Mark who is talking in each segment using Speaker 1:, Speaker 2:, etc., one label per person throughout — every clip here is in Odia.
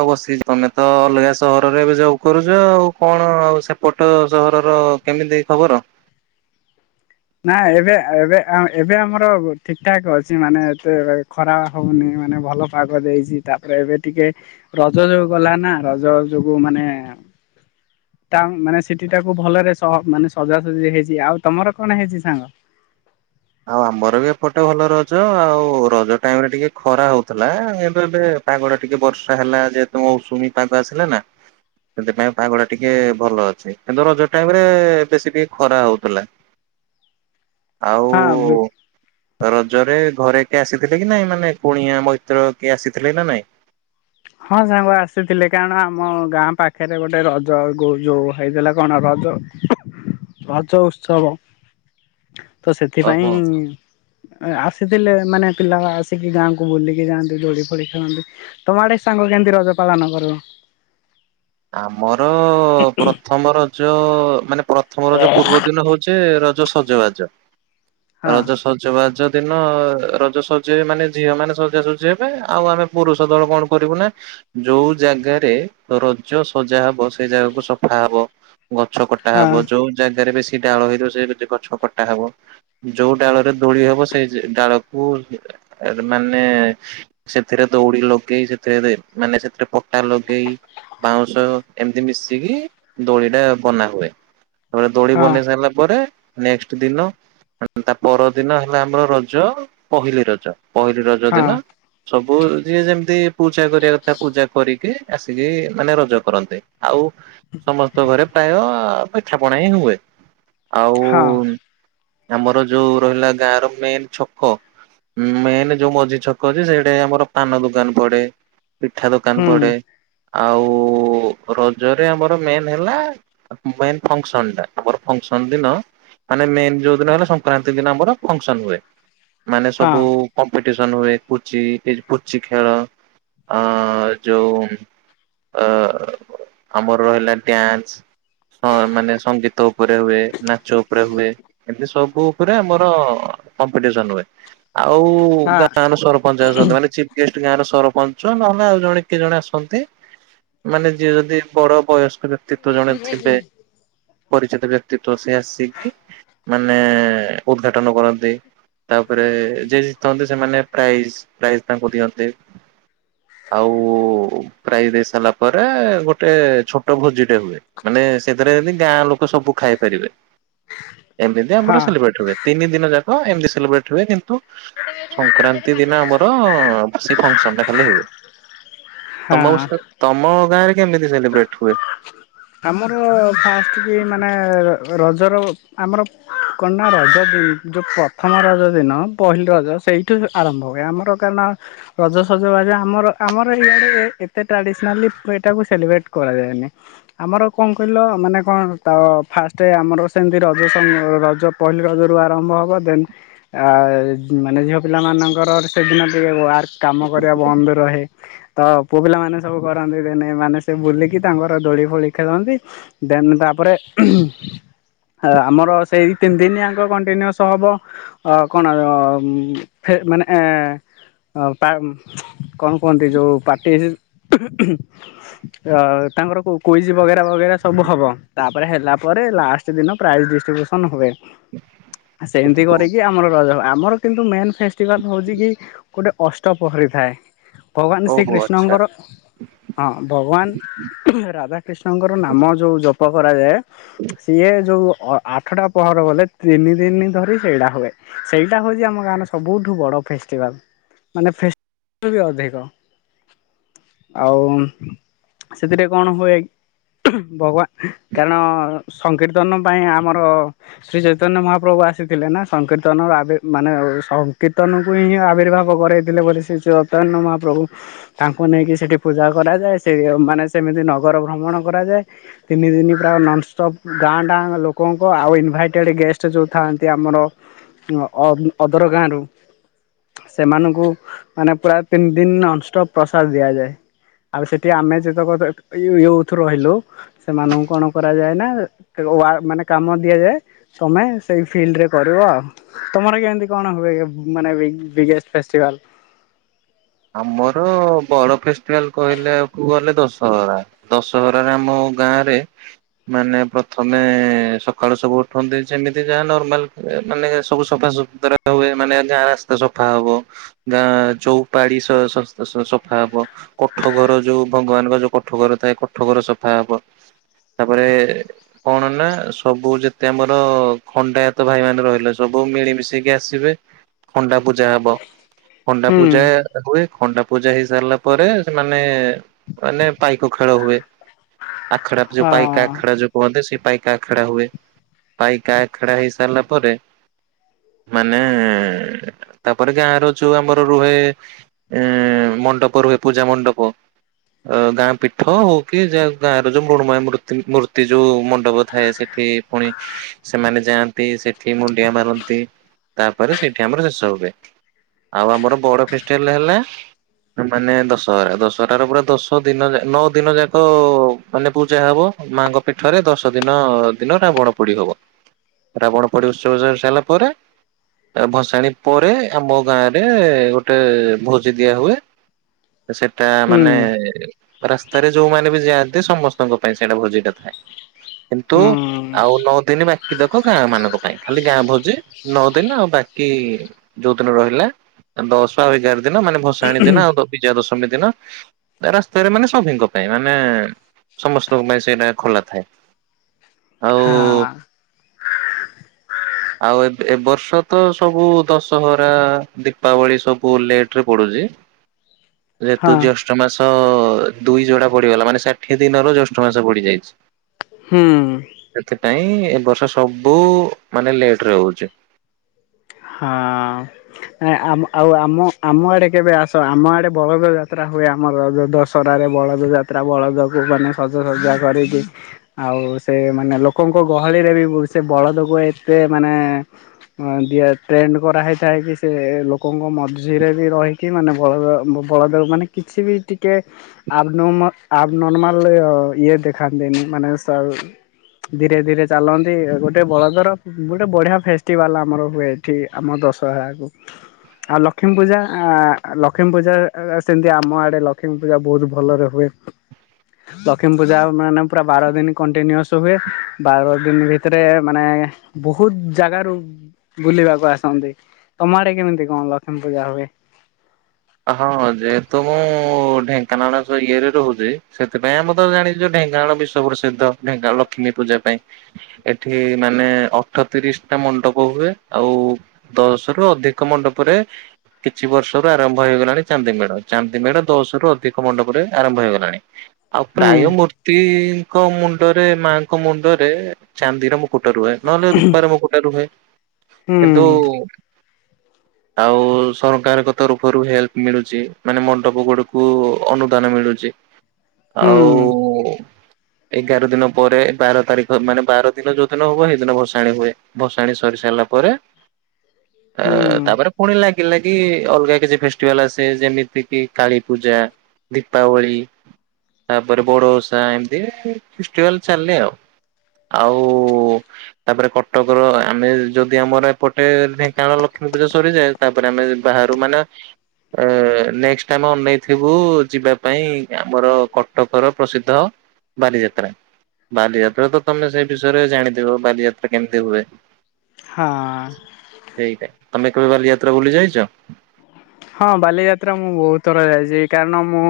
Speaker 1: ହଉ ବସି ତମେ ତ ଅଲଗା ସହରରେ ଏବେ ଜବ୍ କରୁଛ। ଆଉ କଣ ଆଉ ସେପଟ ସହରର କେମିତି ଖବର। [inaudible]
Speaker 2: ନା ଏବେ ଏବେ ଏବେ ଆମର ଠିକଠାକ୍ ଅଛି। ମାନେ ଏତେ ଖରା ହେଉନି ମାନେ ଭଲ ପାଗ ଦେଇଛି ତାପରେ ଏବେ ଟିକେ ରଜ ଯୋଉ ଗଲା ନା। ରଜ ଯୋଗୁ ମାନେ ତା ମାନେ ସେଠି ଟାକୁ ଭଲରେ ସ ମାନେ ସଜାସାଜି ହେଇଛି ଆଉ ତମର? କଣ ହେଇଛି ସାଙ୍ଗ?
Speaker 1: ଆଉ ଆମର ବି ଏପଟେ ଭଲ ରଜ ଆଉ ରଜ ଟାଇମ ରେ ଟିକେ ଖରା ହଉଥିଲା। କିନ୍ତୁ ଏବେ ପାଗଟା ଟିକେ ବର୍ଷା ହେଲା ଯେହେତୁ ମୌସୁମୀ ପାଗ ଆସିଲା ନା। ସେଥିପାଇଁ ପାଗ ଟା ଟିକେ ଭଲ ଅଛି। କିନ୍ତୁ ରଜ ଟାଇମ ରେ ବେଶୀ ଟିକେ ଖରା ହଉଥିଲା। [inaudible] ଆଉ
Speaker 2: ହଁ
Speaker 1: ଓ ରଜରେ ଘରେ କିଏ ଆସିଥିଲେ କି ନାଇଁ ମାନେ କୁଣିଆ ମ୍ୟତ୍ର କିଏ ଆସିଥିଲେ ନା ନାଇଁ।
Speaker 2: ହଁ ସାଙ୍ଗ ଆସିଥିଲେ କାରଣ ଆମ ଗାଁ ପାଖରେ ଗୋଟେ ରଜ ଯୋଉ ହେଇଥିଲା କଣ ରଜ ରଜ ଉତ୍ସବ। ତ ସେଥିପାଇଁ
Speaker 1: ଓହୋ
Speaker 2: ଆ ସେଥିଲେ ମାନେ ପିଲା ଆସିକି ଗାଁକୁ ବୁଲିକି ଯାଆନ୍ତି। ଦୋଳି ଫୋଲି ଖେଳନ୍ତି ତମ ଆଡେ ସାଙ୍ଗ କେମେତି ରଜ ପାଳନ କର।
Speaker 1: ଆମର ଅ ପ୍ରଥମ ର ଯ ମାନେ ପ୍ରଥମ ରଜ ପୂର୍ବ ଦିନ ହଉଛି ର ସଜ ବାଜ।
Speaker 2: ହଁ
Speaker 1: ରଜ ସଜ ବାଜ ଦିନ ରଜ ସଜେଇ ମାନେ ଝିଅ ମାନେ ସଜାସଜି ହେବେ। ଆଉ ଆମେ ପୁରୁଷ ଦଳ କଣ କରିବୁ ନା ଯୋଉ ଜାଗାରେ ର ଯଉ ସଜା ହବ ସେଇ ଜାଗାକୁ ସଫା ହବ। ଗଛ କଟା
Speaker 2: ହଁ
Speaker 1: ହବ ଯୋଉ ଜାଗାରେ ବେଶୀ ସେ ଡାଳ ହେଇଥିବ ସେ ଗଛ କଟା ହବ। ଯୋଉ ଡାଳରେ ଦୋଳି ହବ ସେଇ ଡାଳକୁ ମାନେ ସେଥିରେ ଦଉଡି ଲଗେଇ ସେଥିରେ ମାନେ ସେଥିରେ ପଟା ଲଗେଇ ବାଉଁଶ ଏମିତି ମିଶିକି ଦୋଳି ଟା ବନାହୁଏ। ତାପରେ ଦୋଲି
Speaker 2: ହଁ
Speaker 1: ବନେଇ ସାରିଲା ପରେ ନେକ୍ସଟ ଦିନ ତା ପର ଦିନ ହେଲା ଆମର ରଜ ପହିଲି ରଜ। ପହିଲି ର ଯୋଉ
Speaker 2: ହଁ
Speaker 1: ଦିନ ସବୁ ବହୁ ଯିଏ ଯେମିତି? ପୂଜା କରିବା କଥା ପୂଜା କରିକି? ଆସିକି? ମାନେ ରଜ କରନ୍ତି। ଆଉ ସମସ୍ତ ଘରେ ଟ ମ ପିଠାପଣା ହିଁ ହୁଏ। ଆଉ
Speaker 2: ହଁ
Speaker 1: ଆମର ଯୋଉ ରହିଲା ଗାଁର ମେନ ଛକ ମେନ ଯୋଉ ମଝି ଛକ ଅଛି ସେଇଟା ଆମର ପାନ ଦୋକାନ ପଡେ ପିଠା ଦୋକାନ
Speaker 2: ହୁଁ
Speaker 1: ପଡେ। ଆଉ ରଜରେ ଆମର ମେନ୍ ହେଲା ମେନ୍ ଫଙ୍କସନ୍ଟା ଆମର ଫଙ୍କସନ୍ ଦିନ ମାନେ ମେନ୍ ଯେଉଁ ଦିନ ହେଲା ସଂକ୍ରାନ୍ତି ଦିନ ଆମର ଫଙ୍କସନ୍ ହୁଏ। ମାନେ
Speaker 2: ହଁ
Speaker 1: ସବୁ କ ଟି ହୁଏ ପୁଚି ପୁଚି ଖେଳ ଆ ଯୋଉ ଅ ଆମର ରହିଲା ଡ୍ୟାନ୍ସ ମାନେ ସଙ୍ଗୀତ ଉପରେ ହୁଏ ନାଚ ଉପରେ ହୁଏ ଏମିତି ସବୁ ଉପରେ ଆମର କମ୍ପିଟିସନ ହୁଏ। ଆଉ
Speaker 2: ହଁ
Speaker 1: ଗାଁ ର ସରପଞ୍ଚ ଅଛନ୍ତି ମାନେ ଚିଫ୍ ଗେଷ୍ଟ। ଗାଁ ର ସରପଞ୍ଚ ନହେଲେ ଆଉ ଜଣେ କିଏ ଜଣେ ଆସନ୍ତି। ମାନେ ଯିଏ ଯଦି ବଡ ବୟସ୍ ବ୍ୟକ୍ତି୍ତ୍ଵ ଜଣେ ଥିବେ। ପରିଚିତ ବ୍ୟକ୍ତି୍ତ୍ଵ ସେ ଆସିକି ମାନେ ଉଦ୍ଘାଟନ କରନ୍ତି। ତାପରେ ଯେ ଯିତନ୍ତି ସେମାନେ ପ୍ରାଇଜ୍ ପ୍ରାଇଜ ତାଙ୍କୁ ଦିଅନ୍ତେ ଆଉ ପ୍ରାଇଜ ଦେଇ ସାରିଲା ପରେ ଗୋଟେ ଛୋଟ ଭୋଜି ଟେ ହୁଏ ମାନେ ସେଥିରେ ବି ଗାଁ ଲୋକ ସବୁ ଖାଇପାରିବେ। ଏମିତି ଆମର
Speaker 2: ହଁ
Speaker 1: ସେଲିବ୍ରେଟ୍ ହୁଏ ତିନି ଦିନ ଯା ହଁ ଏମିତିଲିବ୍ରେଟ ହୁଏ କିନ୍ତୁ ସଂକ୍ରାନ୍ତି ଦିନ ଆମର ସେ ଫଙ୍କସନ ଟା ଖାଲି ହୁଏ। ତମ
Speaker 2: ହଁ
Speaker 1: [unintelligible] ତମ ଗାଁରେ କେମିତି ସେଲିବ୍ରେଟ ହୁଏ।
Speaker 2: ଆମର ଫାଷ୍ଟ କି ମାନେ ରଜର ଆମର କନା ରଜ ଯଉ ପ୍ରଥମ ରଜ ଦିନ ପହିଲି ରଜ ସେଇଠୁ ଆରମ୍ଭ ହୁଏ ଆମର କାରଣ ରଜସଜବାଜ ଆମର ଆମର ଇଆଡ଼େ ଏତେ ଟ୍ରାଡ଼ିସନାଲି ଏଟାକୁ ସେଲିବ୍ରେଟ କରାଯାଏନି। ଆମର କଣ କହିଲ ମାନେ କଣ ତ ଫାଷ୍ଟ ଆମର ସେମିତି ରଜ ଅମ୍ ରଜ ପହିଲି ରଜରୁ ଆରମ୍ଭ ହେବ ଦେନ୍ ଆମ ମାନେ ଝିଅ ପିଲାମାନଙ୍କର ସେଦିନ ଟିକେ [unintelligible] କାମ କରିବା ବନ୍ଦ ରହେ। ତ ପୁଅ ପିଲାମାନେେ ସବୁ କରନ୍ତି ଦେନେ ଏମାନେ ସେ ବୁଲିକି ତାଙ୍କର ଦୋଳି ଫୋଳି [unintelligible] ନ୍ତି ଦେନ ତା ତାପରେ [inaudible] ଆମର ସେଇ ତିନି ଦିନ ଆଙ୍କ କଣ୍ଟିନ୍ୟୁସ୍ ହବ ଅ କଣ ଫେ ମାନେ [unintelligible] ବଗେରା ବଗେରା ସବୁ ହବ ତାପରେ ହେଲା ପରେ ଲାଷ୍ଟ ଦିନ ସେମିତି କରି ଆମର କିନ୍ତୁ ମେନ୍ ଫେଷ୍ଟିଭାଲ ହଉଛି କି ଗୋଟେ ଅଷ୍ଟ ପହରିଥାଏ। ଭଗବାନ
Speaker 1: ଓହୋ ଆଚ୍ଛା
Speaker 2: ଶ୍ରୀକୃଷ୍ଣଙ୍କର ହଁ ଭଗବାନ ରାଧା କ୍ରୀଷ୍ଣଙ୍କର ନାମ ଯୋଉ [unintelligible] [unintelligible] ପ କରାଯାଏ। ସିଏ ଯୋଉ ଅ ଆଠଟା ପହର ଗଲେ ତିନି ଦିନ ଧରି ସେଇଟା ହୁଏ। ଭଗବାନ କାରଣ ସଂକୀର୍ତ୍ତନ ପାଇଁ ଆମର ଶ୍ରୀ ଚୈତନ୍ୟ ମହାପ୍ରଭୁ ଆସିଥିଲେ ନା ସଂକୀର୍ତ୍ତନର ଆବି ମାନେ ସଂକୀର୍ତ୍ତନକୁ ହିଁ ଆବିର୍ଭାବ କରାଇଥିଲେ ବୋଲି ଶ୍ରୀ ଚୈତନ୍ୟ ମହାପ୍ରଭୁ ତାଙ୍କୁ ନେଇକି ସେଇଠି ପୂଜା କରାଯାଏ ସେ ମାନେ ସେମିତି ନଗର। ଭ୍ରମଣ କରାଯାଏ ତିନି ଦିନ ପ୍ରାୟ ନନଷ୍ଟପ୍ ଗାଁ ଟା ଲୋକଙ୍କ ଆଉ ଇନଭାଇଟେଡ଼ ଗେଷ୍ଟ ଯୋଉ ଥାନ୍ତି ଆମର ଅ ଅଦର ଗାଁରୁ ସେମାନଙ୍କୁ ମାନେ ପୁରା ତିନି ଦିନ ନନଷ୍ଟପ୍ ପ୍ରସାଦ ଦିଆଯାଏ ଆଉ ସେଠି ଆମେ ଯେତେକ ୟୁ ୟୁଥ୍ ଥ ରହିଲୁ ସେମାନଙ୍କୁ କଣ କରାଯାଏ ନା ମାନେ କାମ ଦିଆଯାଏ ତମେ ସେଇ ଫିଲ୍ଡରେ କରିବ ଆଉ ତମର କେମିତି କଣ ହୁଏ ମାନେ ବିଗେଷ୍ଟ ଫେଷ୍ଟିଭାଲ।
Speaker 1: ଆମର ବଡ଼ ଫେଷ୍ଟିଭାଲ କହିଲାକୁ ଗଲେ ଦଶହରା ଦଶହରାରେ ଆମ ଗାଁରେ ମାନେ ପ୍ରଥମେ ସକାଳୁ ସବୁ ଉଠନ୍ତି ଯେମିତି ଯାହା ନର୍ମାଲ ମାନେ ସବୁ ସଫା ସୁତୁରା ହୁଏ ମାନେ ଗାଁ ରାସ୍ତା ସଫା ହବ ଗାଁ ଯଉ। ପାଡି ସ-ସ-ସ-ସଫା ହବ କୋଠ ଘର ଯୋଉ ଭଗବାନଙ୍କ ଯୋଉ କୋଠ ଘର ଥାଏ କୋଠ ଘର ସଫା ହବ ତାପରେ କଣ ନା ସବୁ ଯେତେ ଆମର ଖଣ୍ଡାୟତ ଭାଇ ମାନ ରହିଲେ ସବୁ ମିଳିମିଶିକି ଆସିବେ ଖଣ୍ଡା ପୂଜା ହବ। ଖଣ୍ଡା
Speaker 2: ହୁଁ
Speaker 1: ପୂଜା। ହୁଏ ଖଣ୍ଡା ପୂଜା ହେଇ ସାରିଲା ପରେ ସେମାନେ ମାନେ ପାଇକ ଖେଳ ହୁଏ। ଆଖଡା ଯୋଉ
Speaker 2: ହଁ
Speaker 1: ପାଇକ ଆଖଡା ଯୋଉ କୁହନ୍ତି ସେ ପାଇକା ଆଖେଡା ହୁଏ ପାଇକ ଆଖେଡା ହେଇ ସାରିଲା ପରେ ମାନେ ତାପରେ ଗାଁ ର ଯୋଉ ଆମର ରୁହେ। ଏଁ ମଣ୍ଡପ ରୁହେ ପୂଜା ମଣ୍ଡପ ଅ ଗାଁ ପୀଠ ହଉ କି ଯ ଗାଁର ଯୋଉ ମୃଣମୟ ମୂତି ମୂର୍ତ୍ତି ଯୋଉ ମଣ୍ଡପ ଥାଏ ସେଠି ପୁଣି ସେମାନେ ଯାଆନ୍ତି ସେଠି ମୁଣ୍ଡିଆ ମାରନ୍ତି ତାପରେ ସେଇଠି ଆମର ଶେଷ ହୁଏ ଆଉ ଆମର ବଡ ଫ ହେଲା ମାନେ ଦଶହରା ଦଶହରା ର ପୁରା ଦଶ ଦିନ ନଅ ଦିନ ଯାକ ମାନେ ପୂଜା ହବ ମାଙ୍କ ପୀଠରେ ଦଶ ଦିନ ଦିନ ରାବଣ ପୋଡି ହବ ରାବଣ ପୋଡି ଉତ୍ସବ ସରି ସାରିଲା ପରେ ଭସାଣି ପରେ ଆମ ଗାଁ ରେ ଗୋ ଗୋଟେ ଭୋଜି ଦିଆ ହୁଏ ସେଟା
Speaker 2: ହୁଁ
Speaker 1: ମାନେ ରାସ୍ତାରେ ଯୋଉମାନେ ବି ଯାଆନ୍ତି ସମସ୍ତଙ୍କ ପାଇଁ ସେଇଟା ଭୋଜିଟା ଥାଏ କିନ୍ତୁ
Speaker 2: ହୁଁ
Speaker 1: ଆଉ ନଅ ଦିନ ବାକି ତକ ଗାଁ ମାନଙ୍କ ପାଇଁ ଖାଲି ଗାଁ ଭୋଜି ନଅ ଦିନ ଆଉ ବାକି ଯୋଉ ଦିନ ରହିଲା ଦଶ। ଗାର ଦିନ ମାନେ ଭସାଣି ଦିନ ଆଉ ବିଜୟା ଦଶମୀ ଦିନ ରାସ୍ତାରେ ମାନେ ସଭିଙ୍କ ପାଇଁ ମାନେ ସମସ୍ତଙ୍କ ପାଇଁ ସେଇଟା ଖୋଲା ଥାଏ ଆଉ
Speaker 2: ହଁ
Speaker 1: ଆଉ ଏବେ ଏ ଏ ବର୍ଷ ତ ସବୁ ଦଶହରା ଦୀପାବଳି ସବୁ। ପୁଅ ଲେଟ ରେ ପଡୁଛି ଯେହେତୁ
Speaker 2: ହଁ
Speaker 1: ଜେଷ୍ଠ ମାସ ଦୁଇ ଯୋଡା ପଡିଗଲା ମାନେ ଷାଠିଏ ଦିନର ଜେଷ୍ଠ ମାସ ପଡିଯାଇଛି
Speaker 2: ହୁଁ।
Speaker 1: ସେଥିପାଇଁ ଏ ବର୍ଷ ସବୁ ମାନେ ଲେଟରେ ହଉଛି।
Speaker 2: ହଁ ଆ ଆମ ଆଉ ଆମ ଆମ ଆଡ଼େ କେବେ ଆସ ଆମ ଆଡ଼େ ବଳଦ ଯାତ୍ରା ହୁଏ ଆମର ଯଉ ଦଶହରାରେ ବଳଦ ଯାତ୍ରା ବଳଦକୁ ମାନେ ସଜାସଜା କରିକି ଆଉ ସେ ମାନେ ଲୋକଙ୍କ ଗହଳିରେ ବି ସେ ବଳଦକୁ ଏତେ ମାନେ ଦିଆ। ଟ୍ରେଣ୍ଡ କରାହୋଇଥାଏ କି ସେ ଲୋକଙ୍କ ମଝିରେ ବି ରହିକି ମାନେ ବଳଦ ବଳଦର ମାନେ କିଛି ବି ଟିକେ ଆବନ ଆବ୍ନର୍ମାଲ ଇଏ ଦେଖାନ୍ତିନି ମାନେ ସ ଧୀରେ ଧୀରେ ଚାଲନ୍ତି ଗୋଟେ ବଳଦର ଗୋଟେ ବଢ଼ିଆ ଫେଷ୍ଟିଭାଲ୍ ଆମର ହୁଏ। ଏଠି ଆମ ଦଶହରାକୁ ଆଉ ଲକ୍ଷ୍ମୀ ପୂଜା ଆ ଲକ୍ଷ୍ମୀ ପୂଜା ସେମିତି ଆମ ଆଡେ ଲକ୍ଷ୍ମୀ ପୂଜା ବହୁତ ଭଲରେ ହୁଏ ଲକ୍ଷ୍ମୀ ପୂଜା ମାନେ ପୁରା ବାର ଦିନ କଣ୍ଟିନ୍ୟୁଅସ୍ ହୁଏ ବାର ଦିନ ଭିତରେ ମାନେ ବହୁତ ଜାଗାରୁ ବୁଲିବାକୁ। କୁ ଆସନ୍ତି ତମ ଆଡେ କେମିତି କଣ ଲକ୍ଷ୍ମୀ ପୂଜା ହୁଏ।
Speaker 1: ହଁ ଯେହେତୁ ମୁଁ ଢେଙ୍କାନାଳ ଇଏରେ ରହୁଛି ସେଥିପାଇଁ ଆମେ ତ ଜାଣିଛୁ ଢେଙ୍କାନାଳ ବିଶ୍ଵ ପ୍ରସିଦ୍ଧ ଢେଙ୍କାନଳ ଲକ୍ଷ୍ମୀ ପୂଜା ପାଇଁ ଏଠି ମାନେ ଅଠତିରିଶ ଟା ମଣ୍ଡପ ହୁଏ ଆଉ ଦଶ ରୁ ଅଧିକ ମଣ୍ଡପରେ କିଛି ବର୍ଷରୁ ଆର ହେଇଗଲାଣି ଚାନ୍ଦି ମେଢ ଚାନ୍ଦି ମେଢ ଦଶ ରୁ ଅଧିକ ମଣ୍ଡପରେ ଆରମ୍ଭ ହେଇଗଲାଣି। ଆଉ
Speaker 2: ହୁଁ
Speaker 1: ପ୍ରାୟମୂର୍ତ୍ତିଙ୍କ ମୁ ମୁଣ୍ଡରେ ମାଙ୍କ ମୁଣ୍ଡରେ ଚାନ୍ଦିର ମୁ କୁଟ ରୁହେ ନହେଲେ ରୁପର ମୁକୁଟ ରୁହେ କିନ୍ତୁ।
Speaker 2: ହୁଁ
Speaker 1: ଆଉ ସରକାର ଙ୍କ ତର ରୁ ହେଲ୍ପ ମିଳୁଛି ମାନେ ମଣ୍ଡପ ଗୁଡିକୁ ଅନୁଦାନ ମିଳୁଛି।
Speaker 2: ହୁଁ
Speaker 1: ଆଉ
Speaker 2: ହୁଁ।
Speaker 1: ଏଗାର ଦିନ ପରେ ବାର ତାରିଖ ମାନେ ବାର ଦିନ ଯୋଉ ଦିନ ହବ ସେଇଦିନ ଭସାଣି ହୁଏ ଭସାଣି ସରି ସାରିଲା ପରେ। ଆ
Speaker 2: ହୁଁ
Speaker 1: ତାପରେ ପୁଣି ଲାଗ ଲାଗି ଅଲଗା। କିଛି ଫେଷ୍ଟିଭାଲ ଆସେ ଯେମିତି କିି କାଳୀପୂଜା ଦୀପାବଳି ତାପରେ ବଡ ଓଷା ଏମିତି ଫେଷ୍ଟିଭାଲ ଚାଲେ ଆଉ ଆଉ ତାପରେ କଟକର ଆମେ ଯଦି ଆମର ଏପଟେ ଢେଙ୍କାନାଳ ଲକ୍ଷ୍ମୀ ପୂଜା ସରିଯାଏ ତାପରେ ଆମେ ବାହାରୁ ମାନେ। ଅ ନେକ୍ସଟ ଆମେ ଅନେଇଥିବୁ ଯିବା ପାଇଁ ଆମର କଟକର ପ୍ରସିଦ୍ଧ ବାଲିଯାତ୍ରା ବାଲିଯାତ୍ରା ତ ତମେ ସେଇ ବିଷୟରେ ଜାଣିଥିବ ବାଲିଯାତ୍ରା କେମିତି ହୁଏ।
Speaker 2: ହଁ।
Speaker 1: ସେଇଟା ତମେ। ର ଯାତ୍ରା ବୁଲି ଯାଇଛ।
Speaker 2: ହଁ ବାଲିଯାତ୍ରା ମୁଁ ବହୁତ ଥର ଯାଇଛି କାରଣ ମୁଁ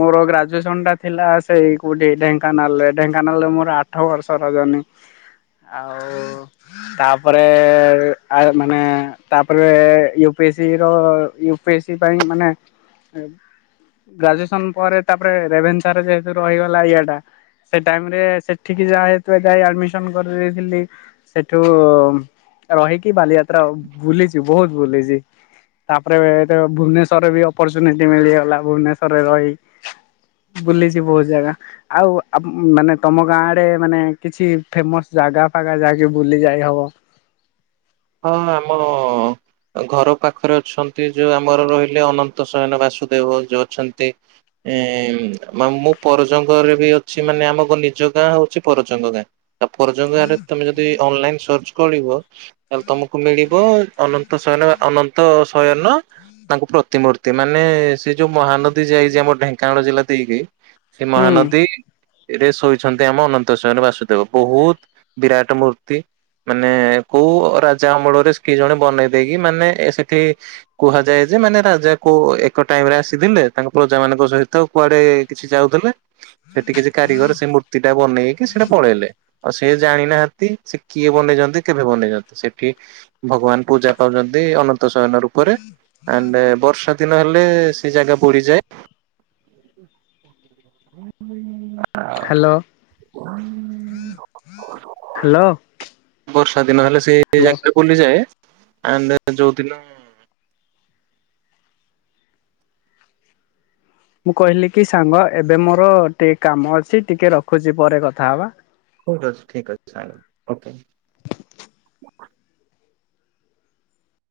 Speaker 2: ମୋର ଗ୍ରାଜୁଏସନ ଟା ଥିଲା ସେଇ କୋଉଠି ଢେଙ୍କାନାଳରେ ଢେଙ୍କାନାଳରେ ମୋର ଆଠ ବର୍ଷର ଜର୍ଣ୍ଣି ଆଉ ତାପରେ ଆ ମାନେ ତାପରେ ୟୁ ପି ଏସିର। ୟୁପିଏସି ପାଇଁ ମାନେ ଗ୍ରାଜୁଏସନ ପରେ ତାପରେ ରେଭେନ୍ସାର ଯେହେତୁ ରହିଗଲା ୟାଟା ସେ ଟାଇମ ରେ ସେଠିକି ଯାଏତୁ ଯାଇ ଆଡମିସନ କରିଦେଇଥିଲି ସେଠୁ ରହିକି ବାଲିଯାତ୍ରା ବୁଲିଛି ବହୁତ ବୁଲିଛି ତା। ରେ ଭୁବନେଶ୍ୱରରେ ବି ଅପରଚୁନିଟି ମିଳିଗଲା ଭୁବନେଶ୍ଵରରେ ରହି ବୁଲିଛି ବହୁତ ଜାଗା ଆଉ ମାନେ ତମ ଗାଁ ଆଡେ ମାନେ କିଛି ଫେମସ ଜାଗା ଫାଗା ଯାହାକି ବୁଲି ଯାଇ ହବ।
Speaker 1: ହଁ ଆମ ଘର ପାଖରେ ଅଛନ୍ତି ଯୋଉ ଆମର ରହିଲେ ଅନନ୍ତସୟନ ବାସୁଦେବ ଯୋଉ ଅଛନ୍ତି ଏଁ ମୁଁ ପରଜଙ୍ଗରେ ବି ଅଛି ମାନେ ଆମ ନିଜ ଗାଁ ହଉଛି ପରଜଙ୍ଗ ଗାଁ। ତା ପରଜଙ୍ଗ ଗାଁରେ ତମେ ଯଦି ଅନଲାଇନ। ସର୍ଚ୍ଚ କରିବ। ତାହଲେ ତମକୁ ମିଳିବ ଅନନ୍ତ ଶୟନ ଅନନ୍ତ ଶୟନ ତାଙ୍କ ପ୍ରତିମୂର୍ତ୍ତି ମାନେ। ସେ ଯୋଉ ମହାନଦୀ ଯାଇଛି ଆମ ଢେଙ୍କାନାଳ ଜିଲ୍ଲା। ଦେଇ ଦେ। ସେ
Speaker 2: ହୁଁ
Speaker 1: ମହାନଦୀ ରେ ଶୋଇଛନ୍ତି ଆମ ଅନନ୍ତ ଶୟନ ବାସୁଦେବ ବହୁତ ବିରାଟ ମୂର୍ତ୍ତି ମାନେ କୋଉ ରାଜା ଅମଳରେ ସେଏ ଜଣେ ବନେଇ ଦେଇକି ମାନେ ସେଠି କୁହାଯାଏ ଯେ ମାନେ ରାଜା କୋ ଏକ ଟାଇମ ରେ ଆସିଥିଲେ ତାଙ୍କ ପ୍ରଜା ମାନଙ୍କ ସହିତ କୁଆଡେ କିଛି ଯାଉଥିଲେ ସେଠି କିଛି କାରିଗର ସେ ମୂର୍ତ୍ତି ଟା ବନେଇକି ସେଟା ପଳେଇଲେ ଆଉ ସେ ଜାଣିନାହାନ୍ତି ସେ କିଏ ବନେଇଛନ୍ତି କେବେ ବନେଇଛନ୍ତି ସେଠ ଭଗବାନ ପୂଜା ପାଉଛନ୍ତି ଅନନ୍ତ ଶୟନ ରୂପରେ ଆଣ୍ଡ ବର୍ଷା ଦିନ ହେଲେ ସେ ଜାଗା ବୁଡିଯାଏ। ଆ
Speaker 2: ହ୍ୟାଲୋ ହ୍ୟାଲୋ
Speaker 1: ବର୍ଷା ଦିନ ହେଲେ ସେ
Speaker 2: ହ୍ୟାଲୋ
Speaker 1: ଜାଗଟା [unintelligible] ଆଣ୍ଡ ଯଉଦିନ
Speaker 2: ମୁଁ କହିଲି କି ସାଙ୍ଗ ଏବେ ମୋର ଟିକେ କାମ ଅଛି ଟିକେ ରଖୁଛି ପରେ କଥା ହବା।
Speaker 1: ଠିକ ଅଛି ଠିକ ଅଛି ସାଙ୍ଗ ଓକେ।